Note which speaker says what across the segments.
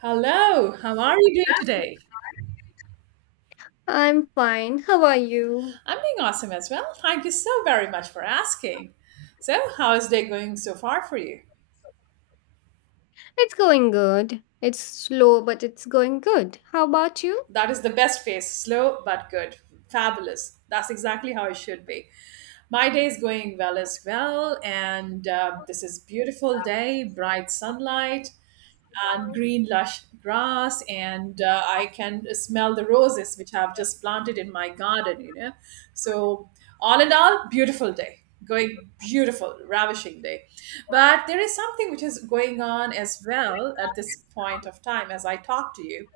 Speaker 1: Hello, how are you doing today?
Speaker 2: I'm fine. How are you?
Speaker 1: I'm doing awesome as well. Thank you so very much for asking. So, how is day going so far for you?
Speaker 2: It's going good. It's slow, but it's going good. How about you?
Speaker 1: That is the best pace, slow but good. Fabulous. That's exactly how it should be. My day is going well as well, and this is beautiful day, bright sunlight, and green lush grass and I can smell the roses which I've just planted in my garden. So all in all beautiful day, going beautiful ravishing day. But there is something which is going on as well at this point of time as I talk to you.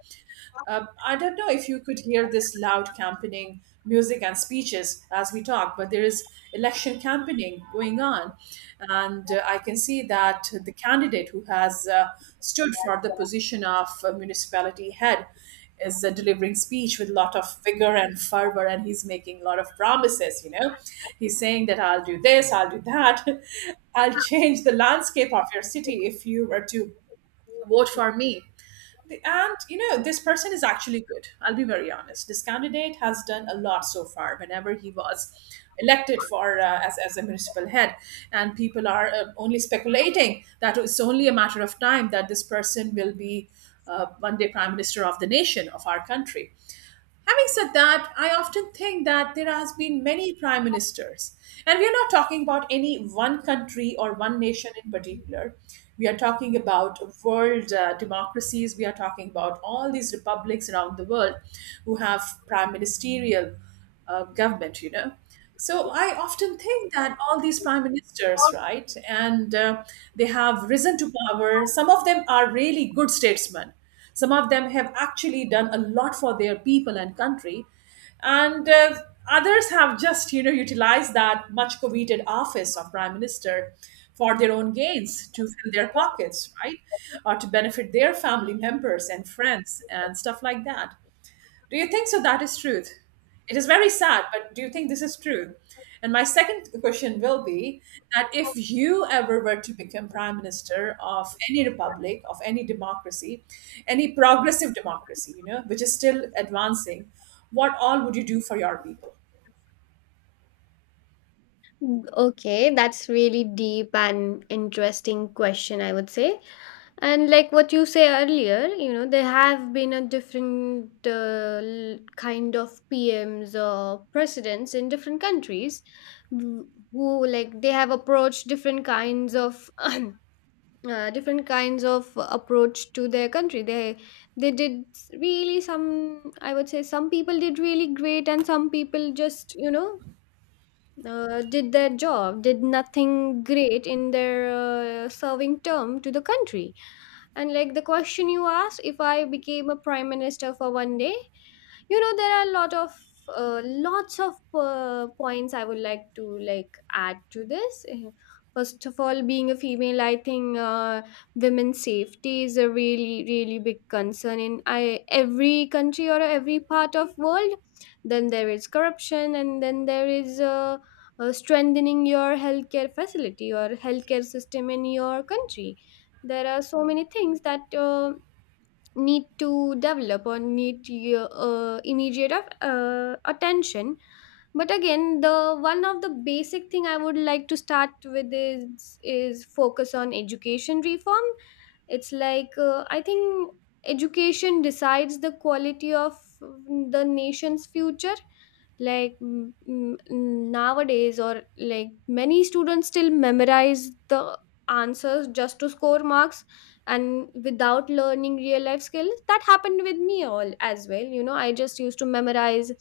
Speaker 1: I don't know if you could hear this loud campaigning music and speeches as we talk, but there is election campaigning going on. And I can see that the candidate who has stood for the position of municipality head is delivering speech with a lot of vigor and fervor, and he's making a lot of promises. He's saying that I'll do this, I'll do that, I'll change the landscape of your city if you were to vote for me. And you know, this person is actually good. I'll be very honest. This candidate has done a lot so far, whenever he was elected for, uh, as a municipal head. And people are only speculating that it's only a matter of time that this person will be, one day, prime minister of the nation of our country. Having said that, I often think that there has been many prime ministers, and we are not talking about any one country or one nation in particular. We are talking about world democracies. We are talking about all these republics around the world who have prime ministerial government. You know, so I often think that all these prime ministers, right, and they have risen to power. Some of them are really good statesmen. Some of them have actually done a lot for their people and country, and others have just, you know, utilized that much coveted office of prime minister for their own gains, to fill their pockets, right, or to benefit their family members and friends and stuff like that. Do you think so? That is truth. It is very sad, but do you think this is true? And my second question will be that if you ever were to become prime minister of any republic, of any democracy, any progressive democracy, you know, which is still advancing, what all would you do for your people?
Speaker 2: Okay, that's really deep and interesting question, I would say. And like what you say earlier, you know, there have been a different kind of PMs or presidents in different countries who like they have approached different kinds of approach to their country they did really some, I would say some people did really great, and some people just, you know, did their job, did nothing great in their serving term to the country. And like the question you asked, if I became a prime minister for one day, you know, there are a lot of, lots of points I would like to add to this. First of all, being a female, I think women's safety is a really, really big concern in every country or every part of world. Then there is corruption, and then there is, strengthening your healthcare facility or healthcare system in your country. There are so many things that need to develop or need your immediate attention. But again, the one of the basic thing I would like to start with is focus on education reform. It's like, I think education decides the quality of, the nation's future. Like, nowadays, or like, many students still memorize the answers just to score marks and without learning real life skills. That happened with me all as well, you know. I just used to memorize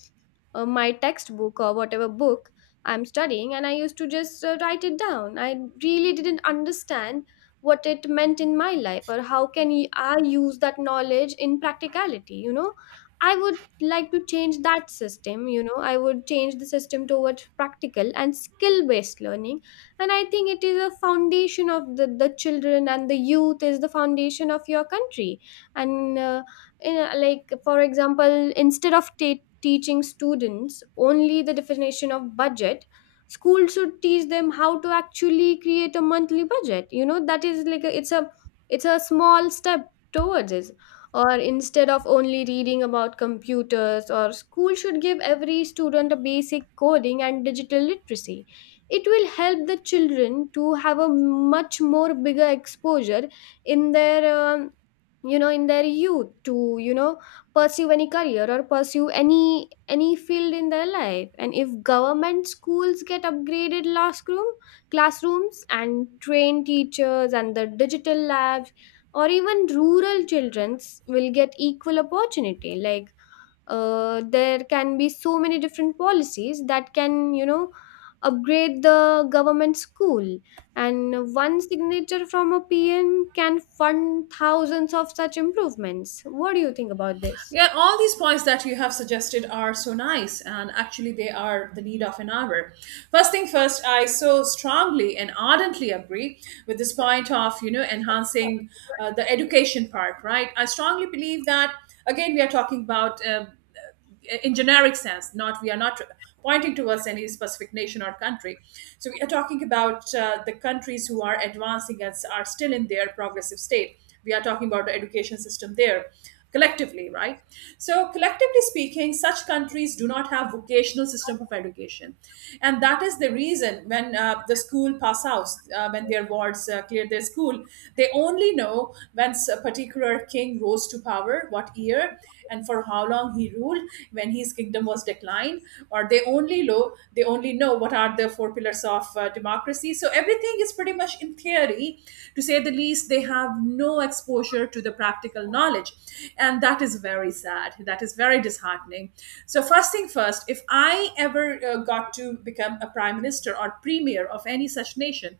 Speaker 2: my textbook or whatever book I'm studying, and I used to just write it down. I really didn't understand what it meant in my life, or how can I use that knowledge in practicality. I would like to change that system. You know, I would change the system towards practical and skill based learning. And I think it is a foundation of the children, and the youth is the foundation of your country. And like, for example, instead of teaching students only the definition of budget, schools should teach them how to actually create a monthly budget. You know, that is like a, it's a small step towards it. Or instead of only reading about computers, or school should give every student a basic coding and digital literacy. It will help the children to have a much more bigger exposure in their, you know, in their youth, to, you know, pursue any career or pursue any field in their life. And if government schools get upgraded classrooms and trained teachers and the digital labs, or even rural childrens will get equal opportunity. Like, there can be so many different policies that can, you know, upgrade the government school. And one signature from a PM can fund thousands of such improvements. What do you think about this?
Speaker 1: Yeah, all these points that you have suggested are so nice, and actually, they are the need of an hour. First thing first, I so strongly and ardently agree with this point of, you know, enhancing the education part. Right, I strongly believe that again we are talking about. In generic sense, not we are not pointing towards any specific nation or country, so we are talking about the countries who are advancing and are still in their progressive state. We are talking about the education system there collectively, right? So collectively speaking, such countries do not have vocational system of education, and that is the reason when, the school pass out, when their wards clear their school, they only know when a particular king rose to power, what year, and for how long he ruled, when his kingdom was declined. Or they only know, they only know what are the four pillars of democracy. So everything is pretty much in theory, to say the least. They have no exposure to the practical knowledge, and that is very sad, that is very disheartening. So first thing first, if I ever got to become a prime minister or premier of any such nation,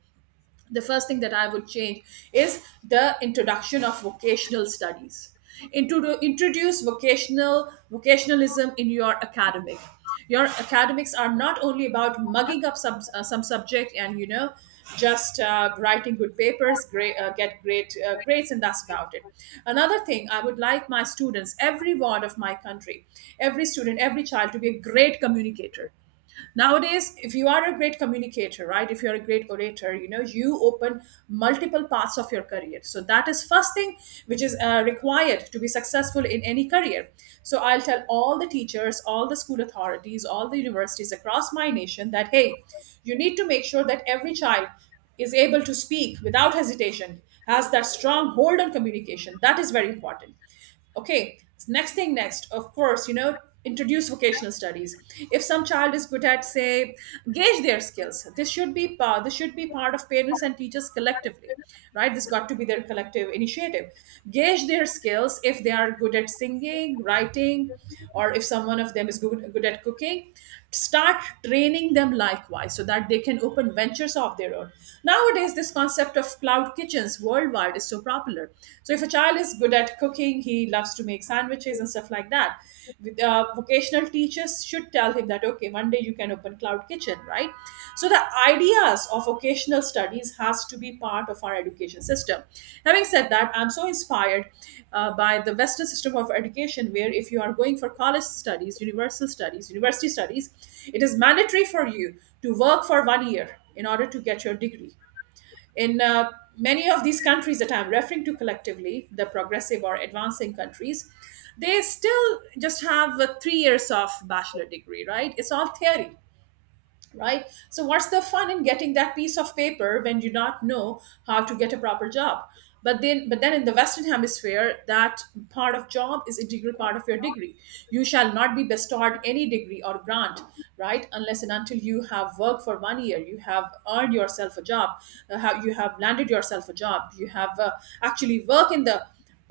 Speaker 1: the first thing that I would change is the introduction of vocational studies. Introduce vocational vocationalism in your academic. Your academics are not only about mugging up some, some subject, and you know, just writing good papers, great, get great grades, and that's about it. Another thing, I would like my students, every ward of my country, every student, every child, to be a great communicator. Nowadays if you are a great communicator, right, if you're a great orator, you know, you open multiple paths of your career. So that is first thing which is required to be successful in any career. So I'll tell all the teachers, all the school authorities, all the universities across my nation that, hey, you need to make sure that every child is able to speak without hesitation, has that strong hold on communication. That is very important. Okay, next thing next, of course, you know, introduce vocational studies. If some child is good at, say, gauge their skills, this should be part of parents and teachers collectively, right? This got to be their collective initiative. Gauge their skills. If they are good at singing, writing, or if someone of them is good at cooking, start training them likewise so that they can open ventures of their own. Nowadays this concept of cloud kitchens worldwide is so popular. So if a child is good at cooking, he loves to make sandwiches and stuff like that. With, vocational teachers should tell him that, okay, one day you can open cloud kitchen, right? So the ideas of occasional studies has to be part of our education system. Having said that, I'm so inspired by the western system of education, where if you are going for college studies, universal studies, university studies, it is mandatory for you to work for 1 year in order to get your degree. In many of these countries that I'm referring to collectively, the progressive or advancing countries, they still just have a 3 years of bachelor degree, right? It's all theory, right? So what's the fun in getting that piece of paper when you not know how to get a proper job? But then, in the western hemisphere, that part of job is integral part of your degree. You shall not be bestowed any degree or grant, right, unless and until you have worked for 1 year, you have earned yourself a job, how you have landed yourself a job, you have actually worked in the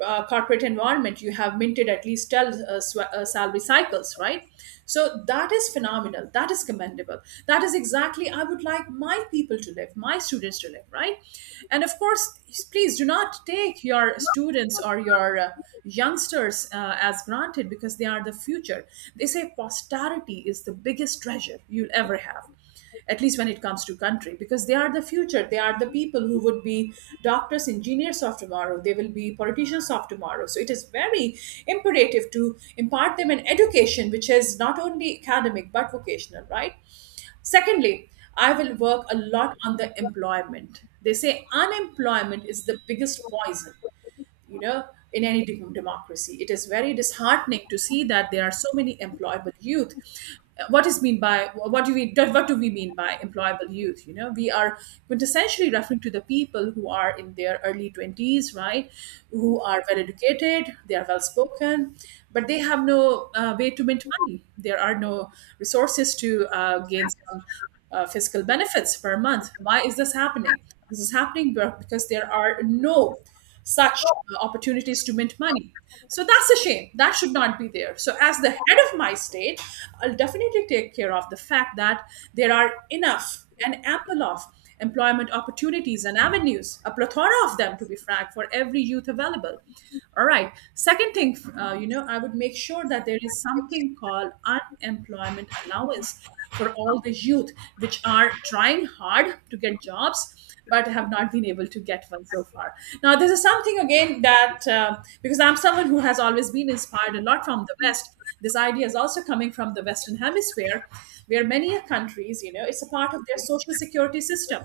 Speaker 1: corporate environment, you have minted at least 12 salary cycles, right? So that is phenomenal, that is commendable. That is exactly I would like my people to live, my students to live, right? And of course, please do not take your students or your youngsters as granted, because they are the future. They say posterity is the biggest treasure you'll ever have, at least when it comes to country, because they are the future, they are the people who would be doctors, engineers of tomorrow, they will be politicians of tomorrow. So it is very imperative to impart them an education which is not only academic but vocational, right? Secondly, I will work a lot on the employment. They say unemployment is the biggest poison, you know, in any democracy. It is very disheartening to see that there are so many employable youth. What is mean by what do we what do we mean by employable youth? You know, we are quintessentially referring to the people who are in their early 20s, right, who are well educated, they are well spoken, but they have no way to mint money. There are no resources to gain some fiscal benefits per month. Why is this happening? This is happening because there are no such opportunities to mint money. So that's a shame. That should not be there. So, as the head of my state, I'll definitely take care of the fact that there are enough and ample of employment opportunities and avenues, a plethora of them, to be frank, for every youth available. All right. Second thing, you know, I would make sure that there is something called unemployment allowance for all the youth which are trying hard to get jobs but have not been able to get one so far. Now, this is something again that, because I'm someone who has always been inspired a lot from the West, this idea is also coming from the Western Hemisphere, where many countries, you know, it's a part of their social security system.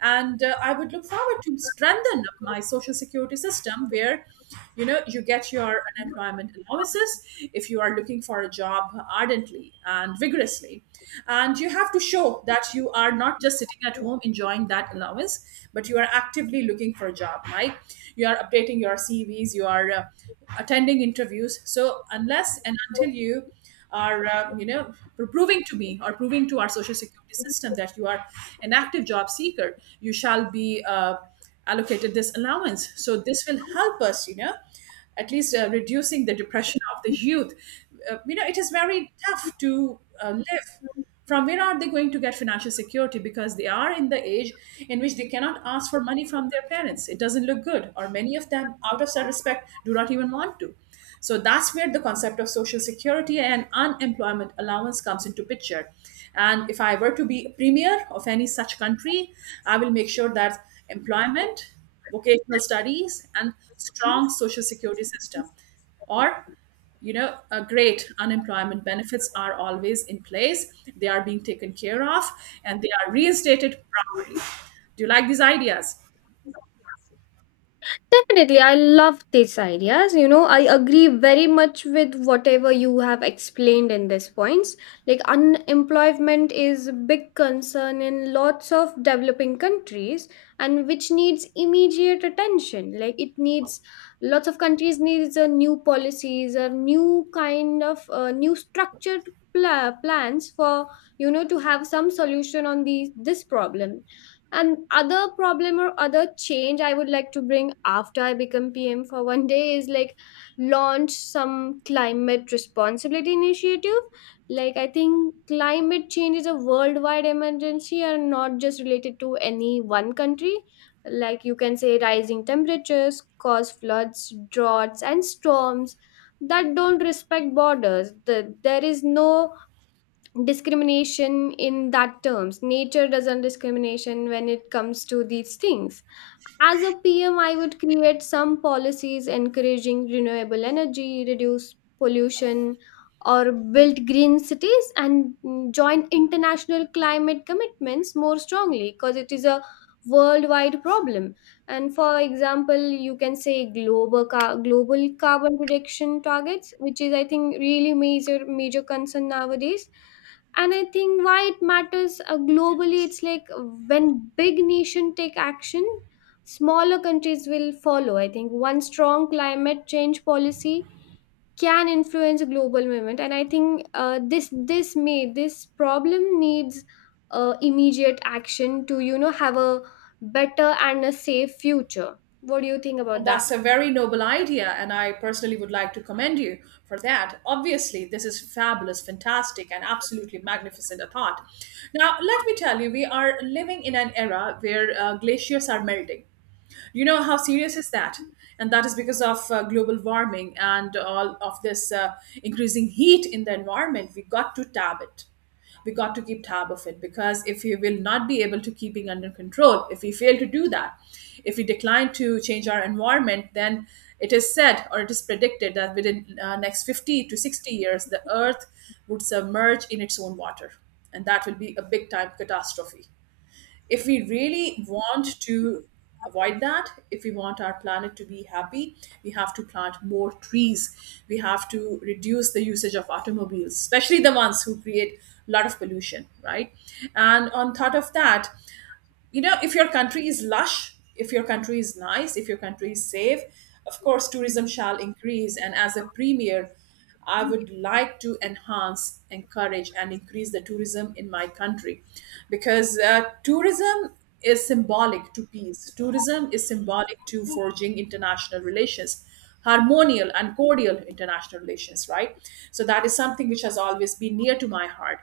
Speaker 1: And I would look forward to strengthen my social security system where you get your unemployment allowances if you are looking for a job ardently and vigorously, and you have to show that you are not just sitting at home enjoying that allowance, but you are actively looking for a job, right? You are updating your CVs, you are attending interviews. So unless and until you are proving to me or proving to our social security system that you are an active job seeker, you shall be allocated this allowance. So this will help us, at least reducing the depression of the youth. It is very tough to live. From where are they going to get financial security? Because they are in the age in which they cannot ask for money from their parents. It doesn't look good, or many of them, out of self-respect, do not even want to. So that's where the concept of social security and unemployment allowance comes into picture. And if I were to be a premier of any such country, I will make sure that employment, vocational studies, and strong social security system, or you know, a great unemployment benefits are always in place, they are being taken care of, and they are reinstated properly. Do you like these ideas?
Speaker 2: Definitely, I love these ideas. You know, I agree very much with whatever you have explained in these points. Like, unemployment is a big concern in lots of developing countries, and which needs immediate attention. Like, it needs lots of countries needs a new policies or new kind of new structured plans for, you know, to have some solution on these this problem. And other problem or other change I would like to bring after I become PM for one day is like launch some climate responsibility initiative. Like, I think climate change is a worldwide emergency and not just related to any one country. Like, you can say rising temperatures cause floods, droughts and storms that don't respect borders. There is no discrimination in that terms. Nature doesn't discrimination when it comes to these things. As a PM, I would create some policies encouraging renewable energy, reduce pollution, or build green cities, and join international climate commitments more strongly, because it is a worldwide problem. And for example, you can say global global carbon reduction targets, which is, I think, really major, major concern nowadays. And I think why it matters, globally, it's like when big nation take action, smaller countries will follow. I think one strong climate change policy can influence global movement. And I think, this problem needs immediate action to, you know, have a better and a safe future. What do you think about that?
Speaker 1: That's a very noble idea, and I personally would like to commend you for that. Obviously, this is fabulous, fantastic, and absolutely magnificent a thought. Now, let me tell you, we are living in an era where glaciers are melting. You know how serious is that? And that is because of global warming and all of this increasing heat in the environment. We got to tab it, we got to keep tab of it, because if we will not be able to keeping under control, if we fail to do that, if we decline to change our environment, then it is said or it is predicted that within next 50 to 60 years the earth would submerge in its own water, and that will be a big time catastrophe. If we really want to avoid that, if we want our planet to be happy, we have to plant more trees, we have to reduce the usage of automobiles, especially the ones who create a lot of pollution, right? And on top of that, you know, if your country is lush, if your country is nice, if your country is safe, of course tourism shall increase. And as a premier, I would like to enhance, encourage, and increase the tourism in my country, because tourism is symbolic to peace, tourism is symbolic to forging international relations, harmonial and cordial international relations, right? So that is something which has always been near to my heart.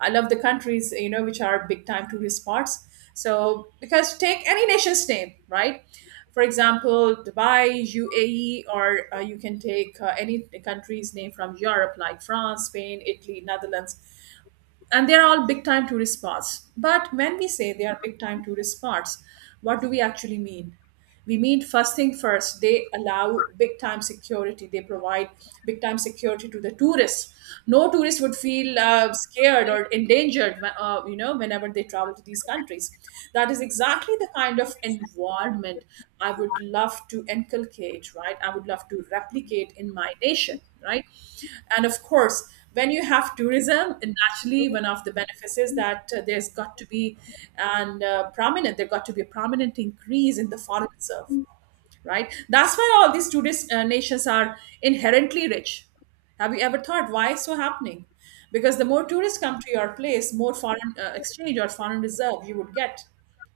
Speaker 1: I love the countries, you know, which are big time tourist spots. So because take any nation's name, right? For example, Dubai, UAE, or you can take any country's name from Europe, like France, Spain, Italy, Netherlands, and they're all big time tourist spots. But when we say they are big time tourist spots, what do we actually mean? We mean first thing first, they allow big time security. They provide big time security to the tourists. No tourist would feel scared or endangered, whenever they travel to these countries. That is exactly the kind of environment I would love to inculcate, right? I would love to replicate in my nation, right? And of course, when you have tourism, and naturally one of the benefits is that there's got to be an prominent, there got to be a prominent increase in the foreign reserve, right? That's why all these nations are inherently rich. Have you ever thought why it's so happening? Because the more tourists come to your place, more foreign exchange or foreign reserve you would get,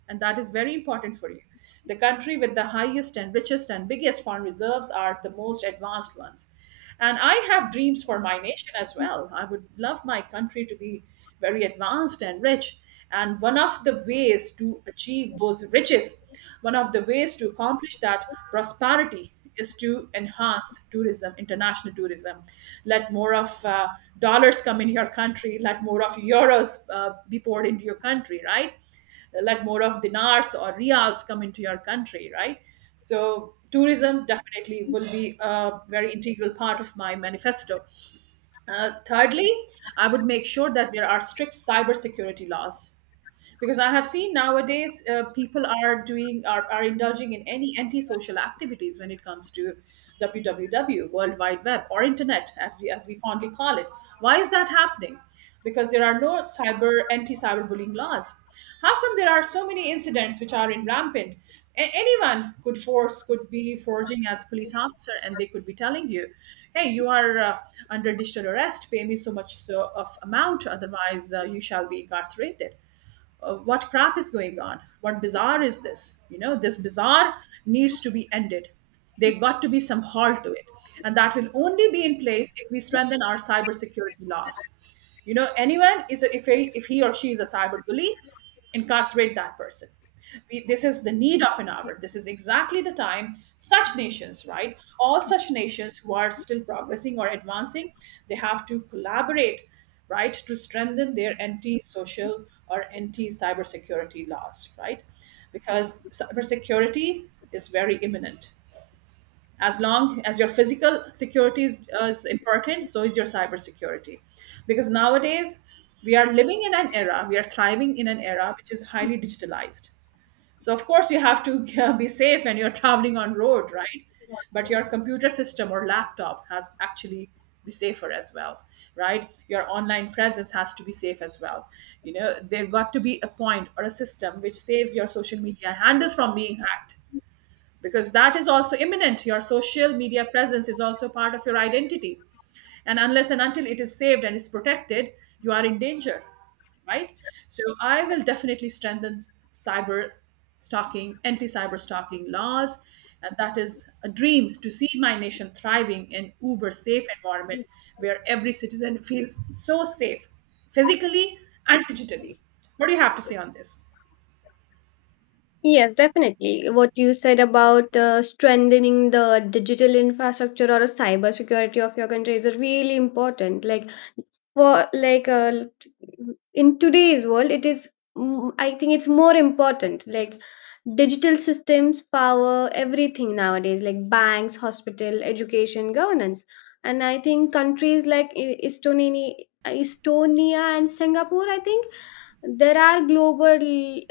Speaker 1: and that is very important for you. The country with the highest and richest and biggest foreign reserves are the most advanced ones. And I have dreams for my nation as well. I would love my country to be very advanced and rich. And one of the ways to achieve those riches, one of the ways to accomplish that prosperity is to enhance tourism, international tourism. Let more of dollars come in your country, let more of euros be poured into your country, right? Let more of dinars or rials come into your country, right? So, tourism definitely will be a very integral part of my manifesto. Thirdly, I would make sure that there are strict cybersecurity laws, because I have seen nowadays people are indulging in any antisocial activities when it comes to www, world wide web, or internet as we fondly call it. Why is that happening? Because there are no cyber, anti cyberbullying laws. How come there are so many incidents which are in rampant? Anyone could be forging as a police officer, and they could be telling you, hey, you are under digital arrest, pay me so much so of amount, otherwise you shall be incarcerated. What crap is going on, what bizarre is this? You know, this bizarre needs to be ended, there got to be some halt to it. And that will only be in place if we strengthen our cybersecurity laws. You know, anyone is a, if he or she is a cyber bully, incarcerate that person. This is the need of an hour. This is exactly the time such nations, right, all such nations who are still progressing or advancing, they have to collaborate, right, to strengthen their anti-social or anti-cybersecurity laws, right? Because cybersecurity is very imminent. As long as your physical security is important, so is your cybersecurity. Because nowadays, we are living in an era, we are thriving in an era which is highly digitalized. So of course you have to be safe when you're traveling on road, right? But your computer system or laptop has actually be safer as well, right? Your online presence has to be safe as well. You know, there got to be a point or a system which saves your social media handles from being hacked, because that is also imminent. Your social media presence is also part of your identity. And unless and until it is saved and is protected, you are in danger, right? So I will definitely strengthen cyber stalking, anti cyber stalking laws. And that is a dream to see my nation thriving in uber safe environment, where every citizen feels so safe physically and digitally. What do you have to say on this?
Speaker 2: Yes, definitely. What you said about strengthening the digital infrastructure or a cyber security of your country is really important. Like, for like in today's world, it is, I think it's more important. Like, digital systems power everything nowadays, like banks, hospital, education, governance. And I think countries like estonia, and singapore, I think, there are global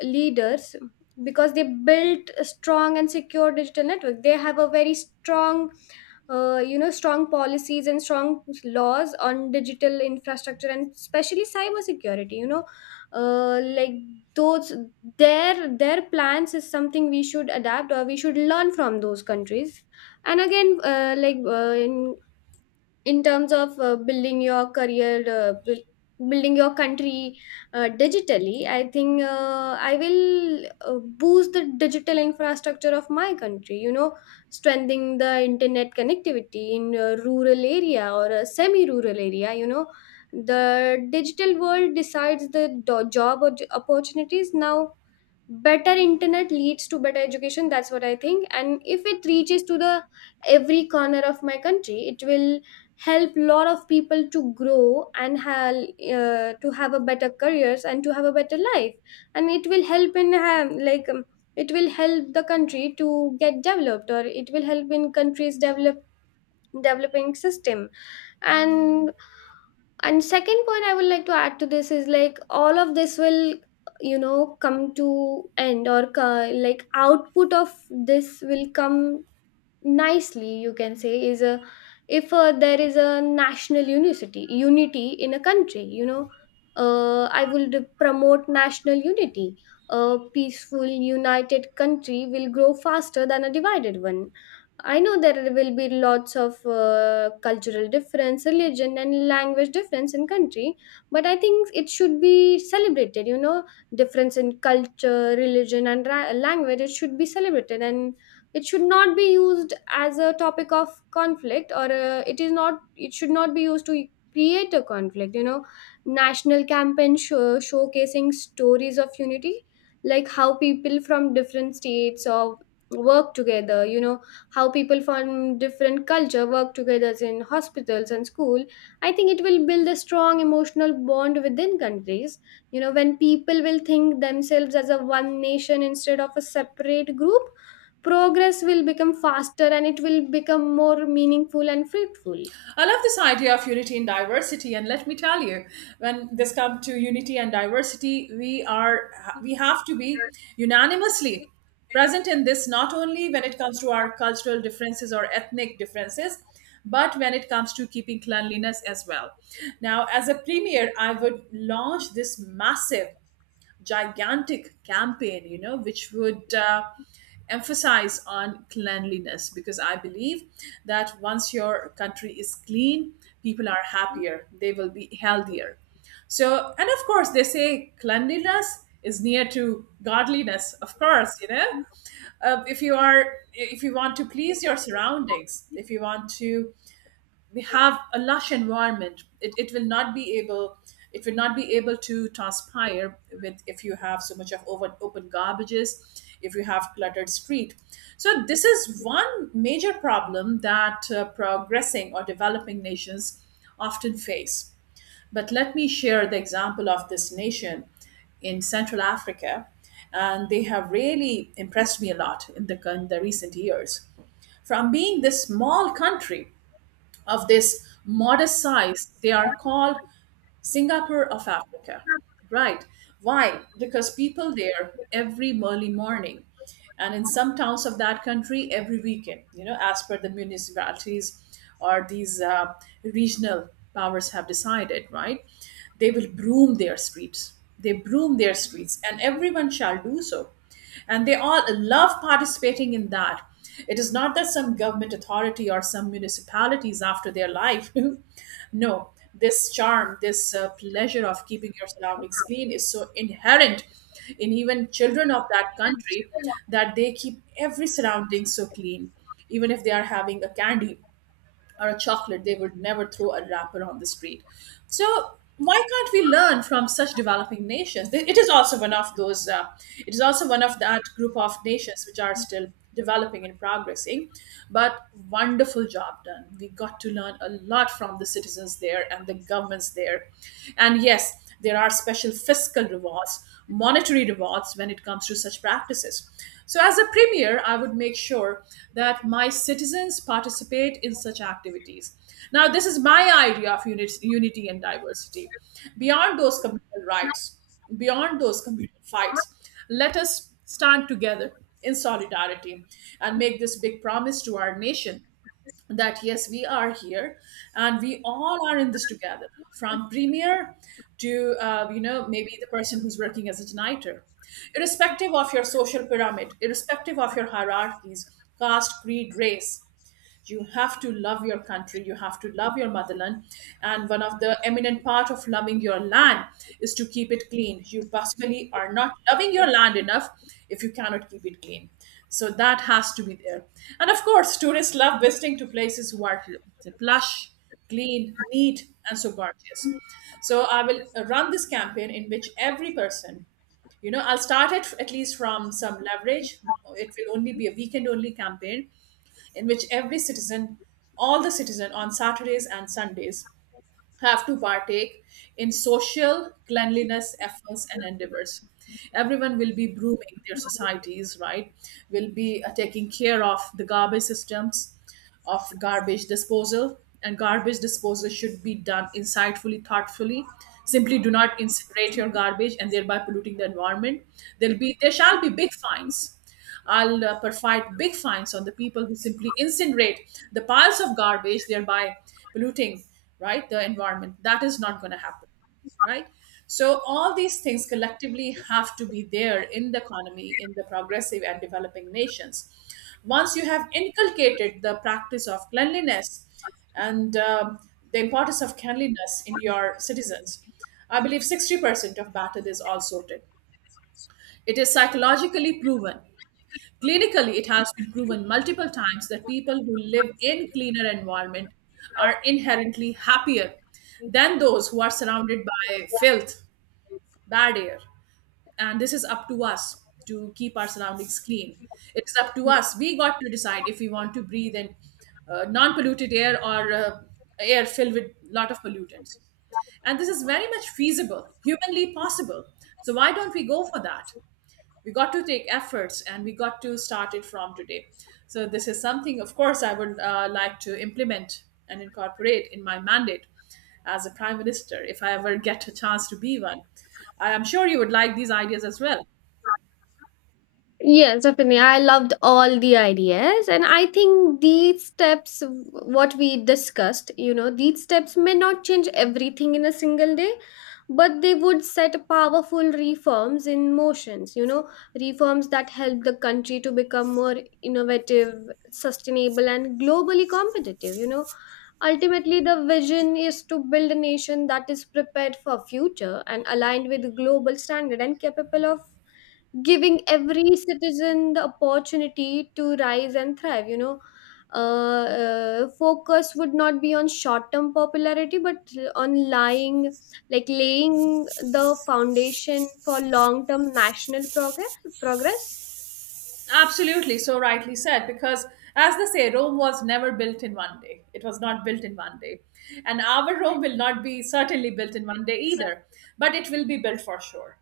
Speaker 2: leaders, because they built a strong and secure digital network. They have a very strong, you know, strong policies and strong laws on digital infrastructure, and especially cyber security. You know, like, those, their plans is something we should adapt or we should learn from those countries. And again, in terms of, building your career, building your country digitally, I think, I will boost the digital infrastructure of my country, you know, strengthening the internet connectivity in a rural area or a semi rural area. You know, the digital world decides the job opportunities now. Better internet leads to better education, that's what I think. And if it reaches to the every corner of my country, it will help lot of people to grow and have, to have a better careers and to have a better life. And it will help in, it will help the country to get developed, or it will help in countries developing system. and and second point I would like to add to this is like, all of this will, you know, come to end or like, output of this will come nicely, you can say, is a, if, there is a national unity in a country, you know, I would promote national unity. A peaceful united country will grow faster than a divided one. I know there will be lots of cultural difference, religion and language difference in country, but I think it should be celebrated. You know, difference in culture, religion and language, it should be celebrated, and it should not be used as a topic of conflict. Or, it should not be used to create a conflict. You know, national campaign showcasing stories of unity, like how people from different states or work together, you know, how people from different culture work together in hospitals and school. I think it will build a strong emotional bond within countries. You know, when people will think themselves as a one nation instead of a separate group, progress will become faster, and it will become more meaningful and fruitful.
Speaker 1: I love this idea of unity and diversity, and let me tell you, when this comes to unity and diversity, we have to be unanimously present in this, not only when it comes to our cultural differences or ethnic differences, but when it comes to keeping cleanliness as well. Now, as a premier, I would launch this massive, gigantic campaign, you know, which would emphasize on cleanliness, because I believe that once your country is clean, people are happier, they will be healthier. So, and of course, they say cleanliness is near to godliness, of course, you know. If you are, if you want to please your surroundings, if you want to, we have a lush environment, it will not be able, it will not be able to transpire with, if you have so much of open, open garbages, if you have cluttered street. So this is one major problem that progressing or developing nations often face. But let me share the example of this nation in central Africa, and they have really impressed me a lot in in the recent years. From being this small country of this modest size, they are called Singapore of Africa, right? Why? Because people there every early morning, and in some towns of that country every weekend, you know, as per the municipalities or these regional powers have decided, right? They will broom their streets. They broom their streets, and everyone shall do so, and they all love participating in that. It is not that some government authority or some municipalities after their life no, this charm, this pleasure of keeping your surroundings clean is so inherent in even children of that country, that they keep every surrounding so clean. Even if they are having a candy or a chocolate, they would never throw a wrapper on the street. So why can't we learn from such developing nations? It is also one of those. It is also one of that group of nations which are still developing and progressing. But wonderful job done. We got to learn a lot from the citizens there and the governments there. And yes, there are special fiscal rewards, monetary rewards when it comes to such practices. So, as a premier, I would make sure that my citizens participate in such activities. Now, this is my idea of unity and diversity. Beyond those communal rights, beyond those communal fights, let us stand together in solidarity and make this big promise to our nation that yes, we are here and we all are in this together, from premier to maybe the person who's working as a nighter, irrespective of your social pyramid, irrespective of your hierarchies, caste, creed, race. You have to love your country, you have to love your motherland, and one of the eminent part of loving your land is to keep it clean. You basically are not loving your land enough if you cannot keep it clean. So that has to be there, and of course tourists love visiting to places who are plush, clean, neat and so gorgeous. So I will run this campaign in which every person, I'll start it at least from some leverage. It will only be a weekend only campaign in which every citizen, all the citizen on Saturdays and Sundays, have to partake in social cleanliness efforts and endeavors. Everyone will be brooming their societies, right? Will be taking care of the garbage systems, of garbage disposal, and garbage disposal should be done insightfully, thoughtfully. Simply do not incinerate your garbage and thereby polluting the environment. There shall be big fines. I'll provide big fines on the people who simply incinerate the piles of garbage, thereby polluting, right, the environment. That is not going to happen, right? So all these things collectively have to be there in the economy, in the progressive and developing nations. Once you have inculcated the practice of cleanliness and the importance of cleanliness in your citizens, I believe 60% of battle is all sorted. It is psychologically proven. Clinically, it has been proven multiple times that people who live in cleaner environment are inherently happier than those who are surrounded by filth, bad air. And this is up to us to keep our surroundings clean. It's up to us. We got to decide if we want to breathe in non-polluted air or air filled with lot of pollutants. And this is very much feasible, humanly possible. So why don't we go for that? We got to take efforts and we got to start it from today. So this is something of course I would like to implement and incorporate in my mandate as a prime minister, if I ever get a chance to be one. I am sure you would like these ideas as well.
Speaker 2: Yes, definitely. I loved all the ideas. And I think these steps, what we discussed, you know, these steps may not change everything in a single day, but they would set powerful reforms in motions, you know, reforms that help the country to become more innovative, sustainable, and globally competitive, you know. Ultimately, the vision is to build a nation that is prepared for future and aligned with global standard and capable of giving every citizen the opportunity to rise and thrive. You know, focus would not be on short-term popularity, but on lying, like, laying the foundation for long-term national progress. Progress.
Speaker 1: Absolutely, so rightly said, because as they say, Rome was never built in one day. It was not built in one day. And our Rome will not be certainly built in one day either, but it will be built for sure.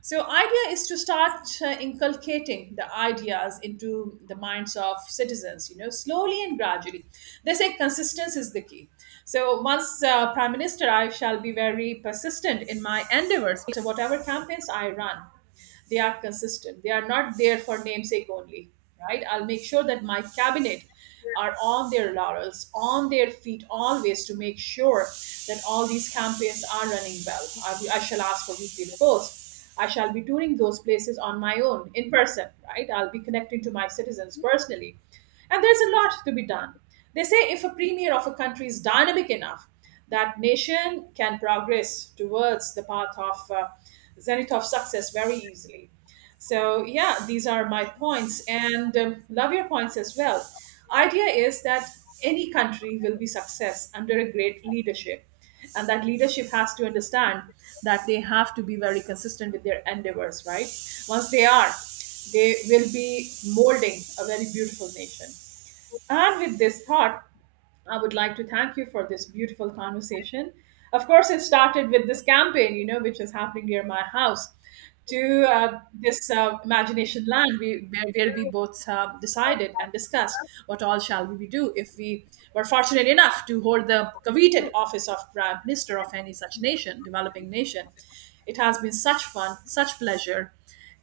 Speaker 1: So, idea is to start inculcating the ideas into the minds of citizens, you know, slowly and gradually. They say consistency is the key. So, once Prime Minister, I shall be very persistent in my endeavors, so whatever campaigns I run. They are consistent. They are not there for namesake only, right? I'll make sure that my cabinet are on their laurels, on their feet always to make sure that all these campaigns are running well. I shall ask for weekly reports. I shall be touring those places on my own, in person, right? I'll be connecting to my citizens personally. And there's a lot to be done. They say if a premier of a country is dynamic enough, that nation can progress towards the path of zenith of success very easily. So yeah, these are my points, and love your points as well. Idea is that any country will be success under a great leadership, and that leadership has to understand that they have to be very consistent with their endeavors. Right? Once they are, they will be molding a very beautiful nation. And with this thought, I would like to thank you for this beautiful conversation. Of course, it started with this campaign, you know, which is happening near my house, to this imagination land where we both decided and discussed what all shall we do if we were fortunate enough to hold the coveted office of prime minister of any such nation, developing nation. It has been such fun, such pleasure,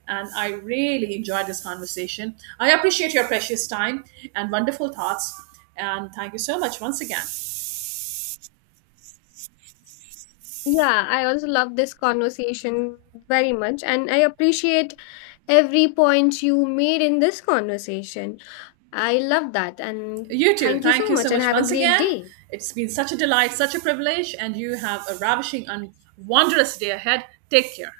Speaker 1: and I really enjoyed this conversation. I appreciate your precious time and wonderful thoughts. And thank you so much once again.
Speaker 2: Yeah, I also love this conversation very much, and I appreciate every point you made in this conversation. I love that. And
Speaker 1: You too.
Speaker 2: thank you
Speaker 1: Thank
Speaker 2: so
Speaker 1: you so
Speaker 2: much, and
Speaker 1: much
Speaker 2: have a
Speaker 1: once
Speaker 2: great
Speaker 1: again.
Speaker 2: day.
Speaker 1: It's been such a delight, such a privilege, and you have a ravishing and wondrous day ahead. Take care.